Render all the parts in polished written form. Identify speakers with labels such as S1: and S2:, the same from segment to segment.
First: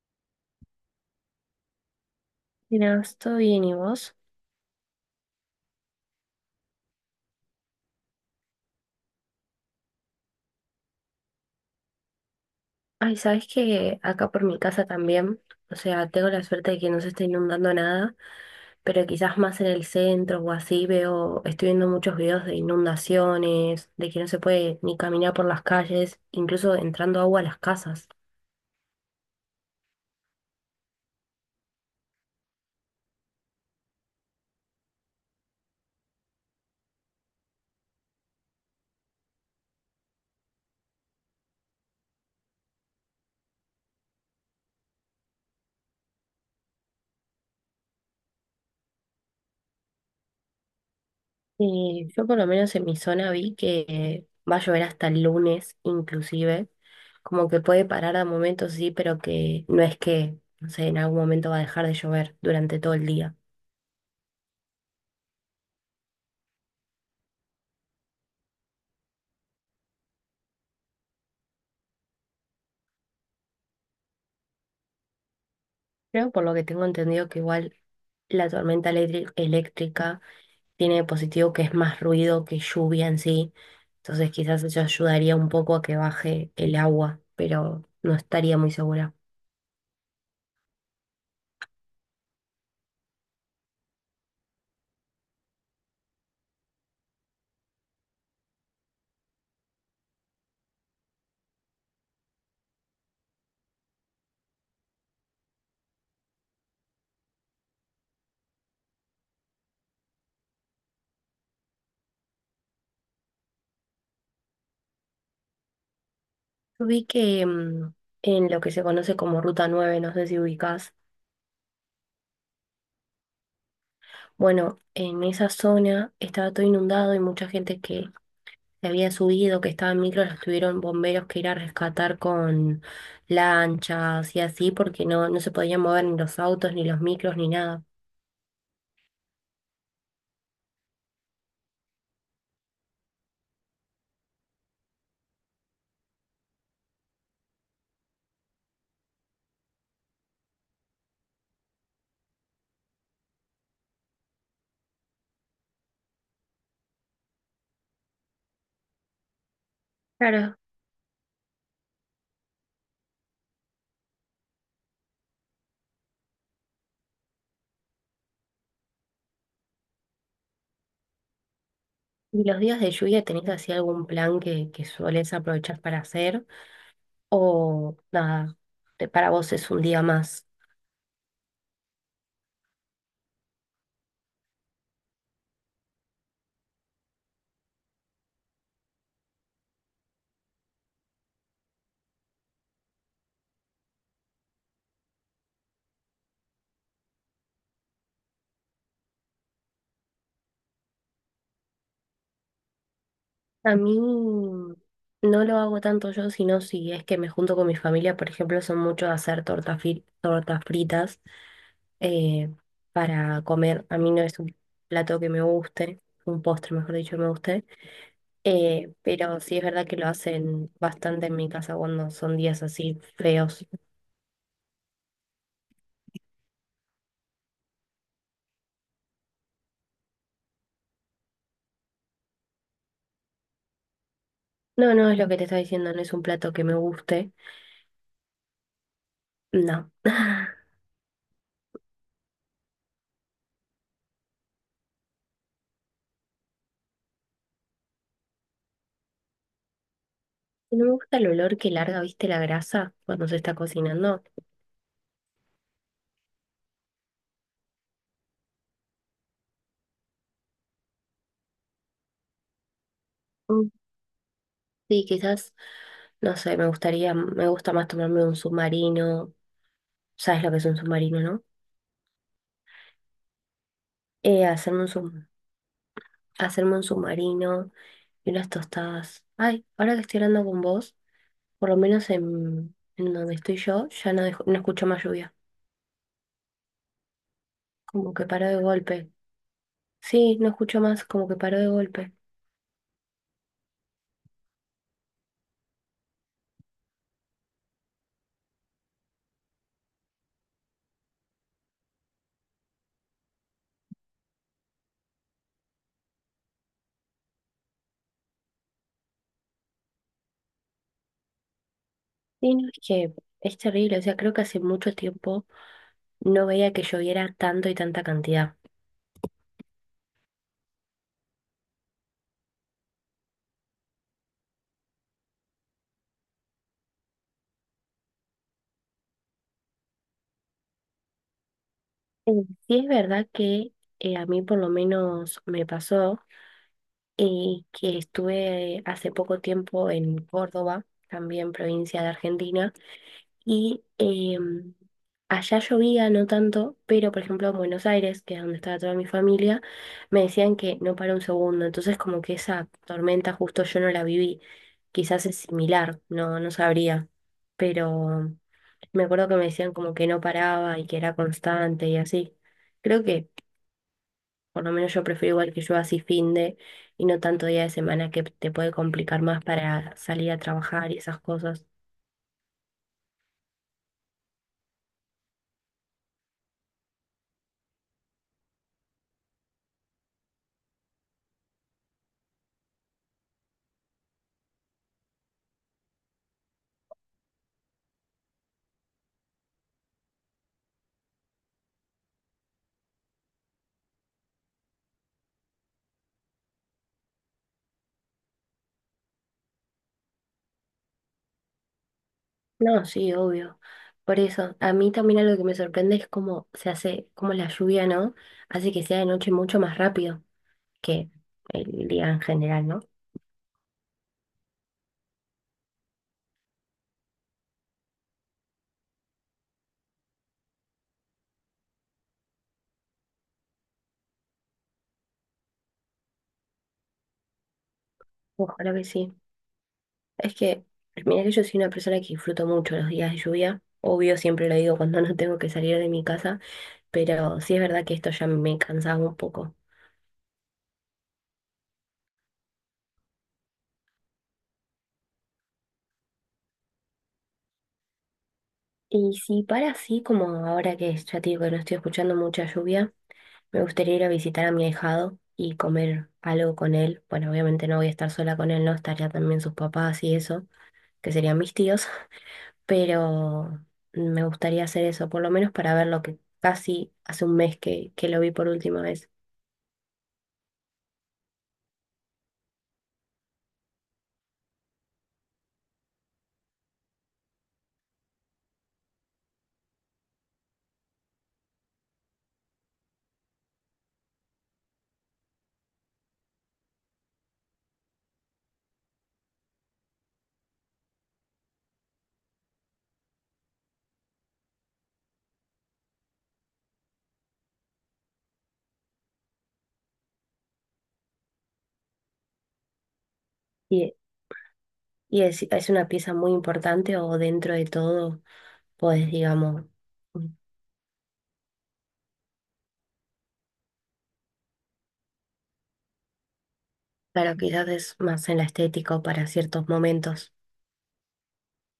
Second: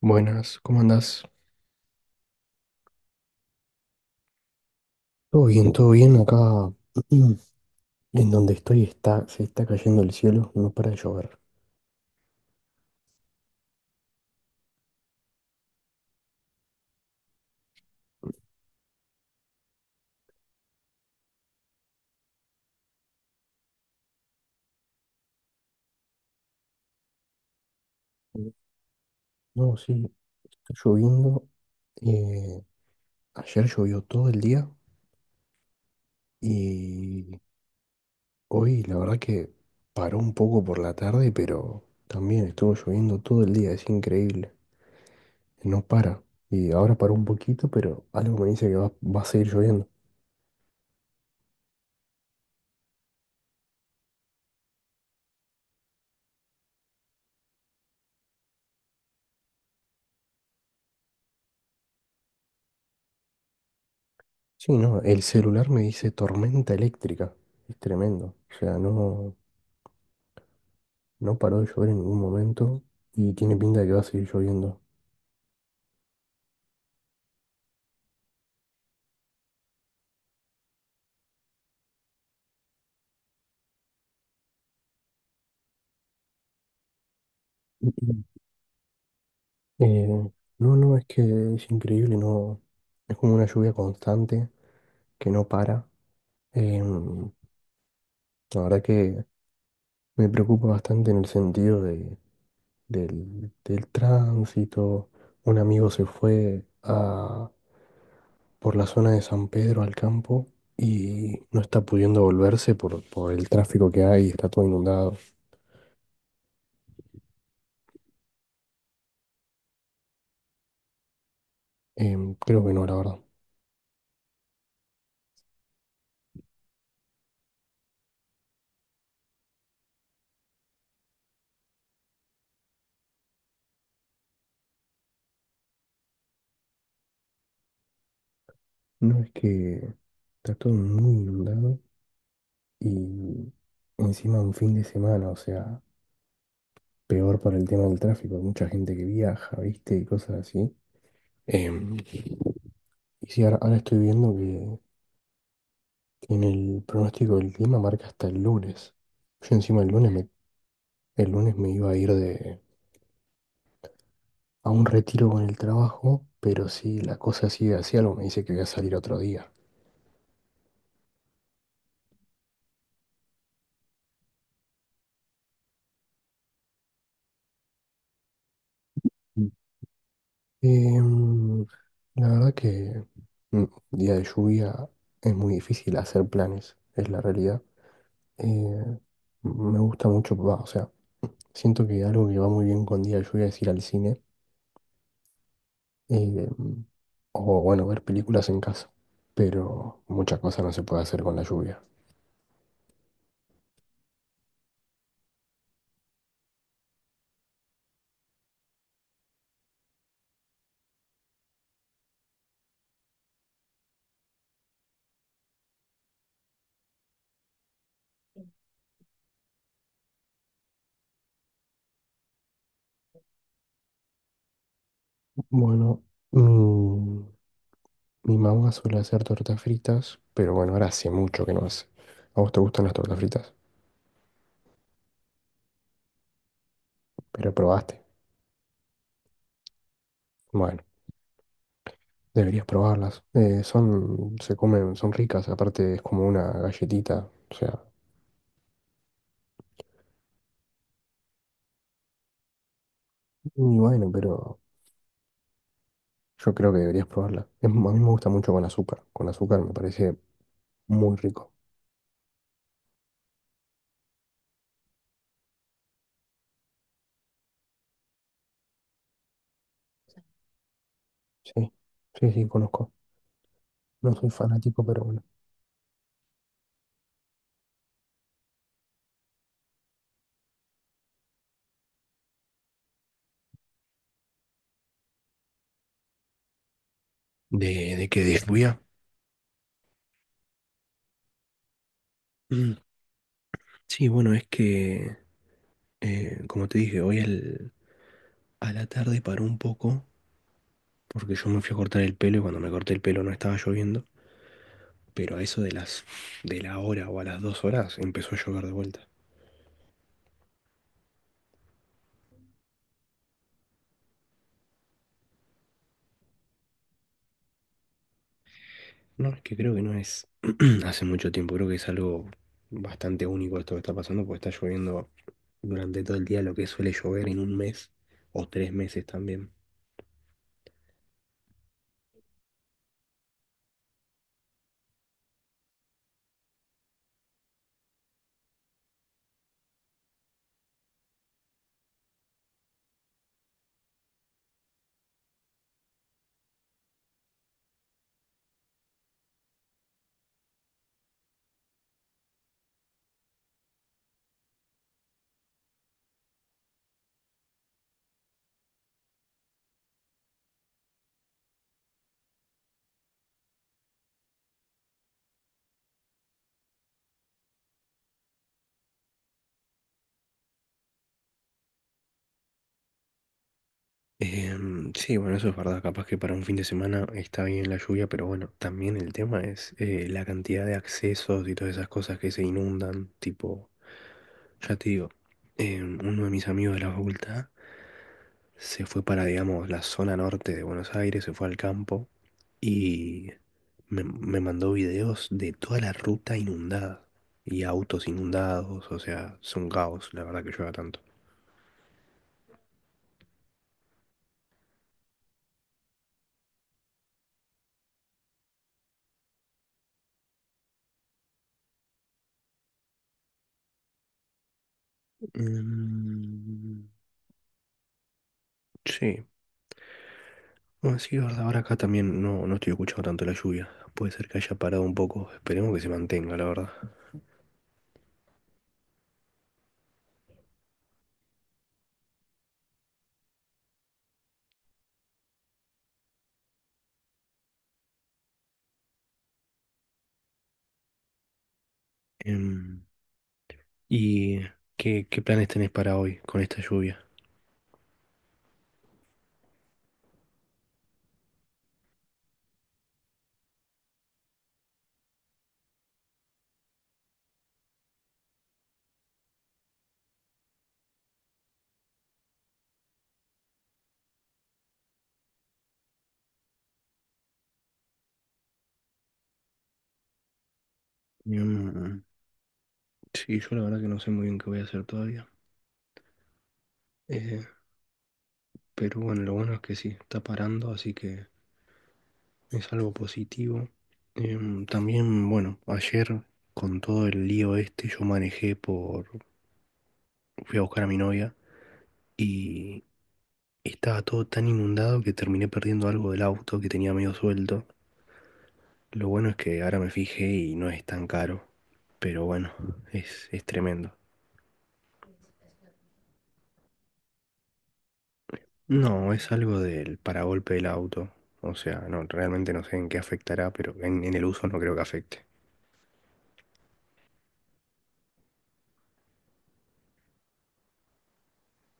S1: Buenas, ¿cómo andás?
S2: Mira, estoy bien, ¿y vos?
S1: Todo bien, todo bien. Acá en donde estoy está, se está cayendo el cielo, no para de llover.
S2: Ay, ¿sabes que acá por mi casa también, o sea, tengo la suerte de que no se está inundando nada? Pero quizás más en el centro o así veo, estoy viendo muchos videos de inundaciones, de que no se puede ni caminar por las calles, incluso entrando agua a las casas.
S1: No, sí, está lloviendo. eh, Ayer llovió todo el día y hoy la verdad que paró un poco por la tarde, pero también estuvo lloviendo todo el día, es increíble. No para. Y ahora paró un poquito, pero algo me dice que va a seguir lloviendo.
S2: Y yo por lo menos en mi zona vi que va a llover hasta el lunes, inclusive, como que puede parar a momentos, sí, pero que no es que, no sé, en algún momento va a dejar de llover durante todo el día.
S1: Sí, no, el celular me dice tormenta eléctrica. Es tremendo. O sea, no, no paró de llover en ningún momento y tiene pinta de que va a seguir lloviendo.
S2: Creo por lo que tengo entendido que igual la tormenta eléctrica tiene de positivo que es más ruido que lluvia en sí. Entonces quizás eso ayudaría un poco a que baje el agua, pero no estaría muy segura.
S1: Eh, no, no, es que es increíble, no. Es como una lluvia constante que no para. Em, la verdad que me preocupa bastante en el sentido del tránsito. Un amigo se fue a, por la zona de San Pedro al campo y no está pudiendo volverse por el tráfico que hay, está todo inundado.
S2: Yo vi que en lo que se conoce como Ruta 9, no sé si ubicás.
S1: Creo que no, la verdad.
S2: Bueno, en esa zona estaba todo inundado y mucha gente que había subido, que estaba en micro, los tuvieron bomberos que ir a rescatar con lanchas y así, porque no, no se podían mover ni los autos, ni los micros, ni nada.
S1: No, es que está todo muy inundado y encima un fin de semana, o sea, peor para el tema del tráfico, hay mucha gente que viaja, ¿viste? Y cosas así. Em, y sí, ahora estoy viendo que en el pronóstico del clima marca hasta el lunes. Yo encima
S2: Claro.
S1: el lunes me iba a ir de, a un retiro con el trabajo, pero si la cosa sigue así, algo me dice que voy a salir otro día.
S2: ¿Y los días de lluvia tenés así algún plan que sueles aprovechar para hacer? ¿O nada, para
S1: Mm.
S2: vos es un día más?
S1: Em, la verdad que mm, día de lluvia es muy difícil hacer planes, es la realidad. Eh, Me gusta mucho, va, o sea, siento que algo que va muy bien con día de lluvia es ir al cine, em, o bueno, ver películas en casa, pero muchas cosas no se puede hacer con la lluvia.
S2: A mí no lo hago tanto yo, sino si es que me junto con mi familia, por ejemplo, son muchos de hacer tortas fritas eh, para comer. A mí no es un plato que me guste, un postre, mejor dicho, que me guste. Pero sí es verdad que lo hacen bastante en mi casa cuando son días así feos.
S1: Bueno, mi, mi mamá suele hacer tortas fritas, pero bueno, ahora hace mucho que no hace. ¿A vos te gustan las tortas fritas?
S2: No, no es lo que te estaba diciendo, no es un plato que me guste,
S1: Pero probaste.
S2: no.
S1: Bueno, deberías probarlas. Son, se comen, son ricas, aparte es como una galletita. O sea,
S2: No me gusta el olor que larga, viste, la grasa cuando se está
S1: y bueno,
S2: cocinando.
S1: pero yo creo que deberías probarla. Es- a mí me gusta mucho con azúcar. Con azúcar me parece muy rico.
S2: Mm. Sí, quizás, no sé, me gustaría, me gusta más tomarme un submarino. ¿Sabes lo que es un submarino, no?
S1: Sí, sí, sí, conozco. No soy
S2: Eh, hacerme
S1: fanático,
S2: un,
S1: pero bueno.
S2: sub- Hacerme un submarino y unas tostadas. Ay, ahora que estoy hablando con vos, por lo menos en donde estoy yo, ya no, no escucho más lluvia.
S1: De
S2: Como
S1: qué
S2: que paró de
S1: desvía?
S2: golpe. Sí, no escucho más, como que paró de golpe.
S1: Mm. Sí, bueno, es que, como te dije, hoy al- a la tarde paró un poco porque yo me fui a cortar el pelo y cuando me corté el pelo no estaba lloviendo, pero a eso de las de la hora o a las dos horas empezó a llover de vuelta.
S2: Y no, es que es terrible, o sea, creo que hace mucho tiempo no veía que lloviera tanto y tanta cantidad.
S1: No, es que creo que no es hace mucho tiempo, creo que es algo bastante único esto que está pasando porque está lloviendo durante todo el día lo que suele llover en un mes o tres meses también.
S2: Eh, Sí, es verdad que a mí por lo menos me pasó que estuve hace poco tiempo en Córdoba, también provincia de Argentina. Y allá llovía, no tanto, pero por ejemplo en Buenos Aires, que es donde estaba toda mi familia, me decían que no para un segundo. Entonces como que esa tormenta justo yo no la viví. Quizás es similar, no, no sabría. Pero me acuerdo que me decían como que no paraba y que era constante y así. Creo que por lo menos yo prefiero igual que yo así fin de y no tanto día de semana que te puede complicar más para salir a trabajar y esas cosas.
S1: Sí, bueno, eso es verdad. Capaz que para un fin de semana está bien la lluvia, pero bueno, también el tema es la cantidad de accesos y todas esas cosas que se inundan. Tipo, ya te digo, uno de mis amigos de la facultad se fue para, digamos, la zona norte de Buenos Aires, se fue al campo y me mandó videos de toda la ruta inundada y autos inundados. O sea, es un caos, la verdad que llueva tanto.
S2: No, sí, obvio. Por eso, a mí también algo que me sorprende es cómo se hace, cómo la lluvia, ¿no? Hace que sea de noche mucho más rápido que el día en general, ¿no?
S1: Mm. Sí, bueno, sí, es verdad, ahora acá también no, no estoy escuchando tanto la lluvia. Puede ser que haya parado un poco. Esperemos que se mantenga, la verdad.
S2: Ojalá que sí. Es que, mira que yo soy una persona que disfruto mucho los días de lluvia. Obvio, siempre lo digo cuando no tengo que salir de mi casa, pero sí es verdad que esto ya me cansaba un poco.
S1: Em, ¿Y qué, qué planes tenés para hoy con esta lluvia?
S2: Y si para así, como ahora que ya te digo que no estoy escuchando mucha lluvia. Me gustaría ir a visitar a mi ahijado y comer algo con él. Bueno, obviamente no voy a estar sola con él, no estaría también sus papás y eso, que serían mis tíos, pero me gustaría hacer eso, por lo menos para ver lo que casi hace un mes que lo vi por última vez.
S1: Em, sí, yo la verdad que no sé muy bien qué voy a hacer todavía. Eh, pero bueno, lo bueno es que sí, está parando, así que es algo positivo. También, bueno, ayer con todo el lío este, yo manejé por... Fui a buscar a mi novia. Y estaba todo tan inundado que terminé perdiendo algo del auto que tenía medio suelto. Lo bueno es que ahora me fijé y no es tan caro. Pero bueno, es tremendo.
S2: Y, y es una pieza muy importante o dentro de todo, pues
S1: No, es algo
S2: digamos,
S1: del paragolpe del auto. O sea, no, realmente no sé en qué afectará, pero en el uso no creo que afecte.
S2: claro, quizás es más en la estética o para ciertos momentos.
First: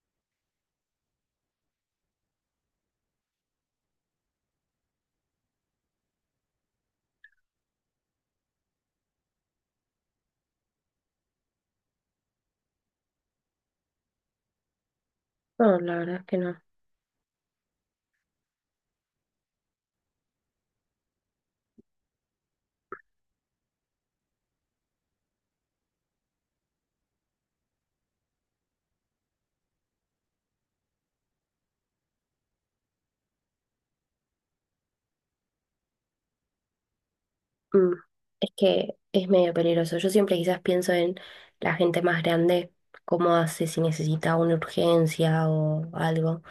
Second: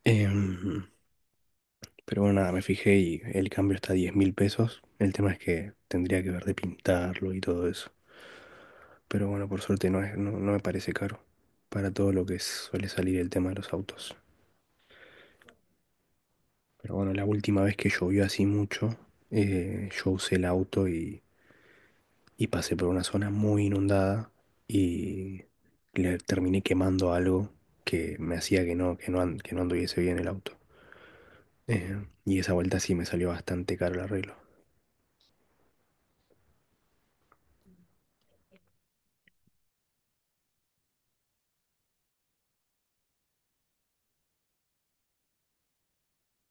S1: Em, pero bueno, nada, me fijé y el cambio está a 10 mil pesos. El tema es que tendría que ver de pintarlo y todo eso. Pero bueno, por suerte no es, no, no me parece caro para todo lo que suele salir el tema de los autos.
S2: No, la verdad es que no.
S1: Pero bueno, la última vez que llovió así mucho, yo usé el auto y pasé por una zona muy inundada y le terminé quemando algo que me hacía que no, an- que no anduviese bien el auto. Y esa vuelta sí me salió bastante caro el arreglo.
S2: Mm, es que es medio peligroso. Yo siempre quizás pienso en la gente más grande, cómo hace si necesita una urgencia o algo.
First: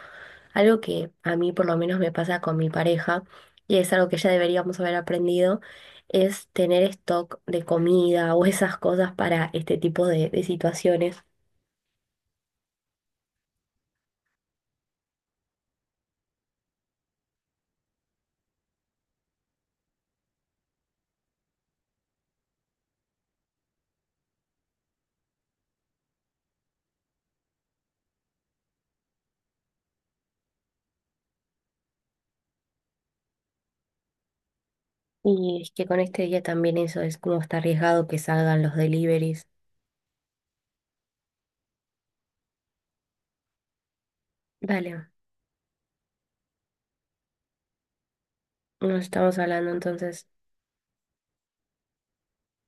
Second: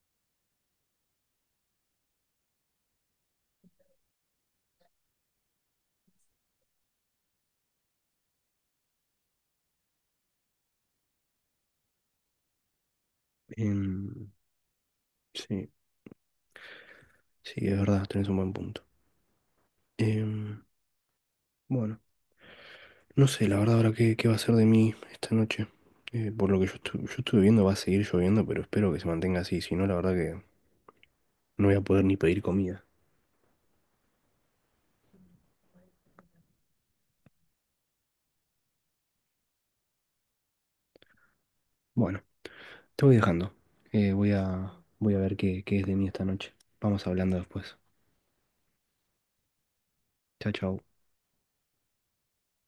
S2: Algo que a mí por lo menos me pasa con mi pareja, y es algo que ya deberíamos haber aprendido, es tener stock de comida o esas cosas para este tipo de situaciones.
S1: Em, sí, sí, es verdad, tenés un buen punto. Em, bueno, no sé, la verdad ahora qué, qué va a ser de mí esta noche. Por lo que yo, estu- yo estuve viendo va a seguir lloviendo, pero espero que se mantenga así, si no la verdad que no voy a poder ni pedir comida.
S2: Y es que con este día también eso es como está arriesgado que salgan los deliveries.
S1: Bueno, te voy dejando.
S2: Dale,
S1: Voy a ver qué, qué es de mí esta noche. Vamos hablando después.
S2: nos estamos hablando entonces.
S1: Chao, chao.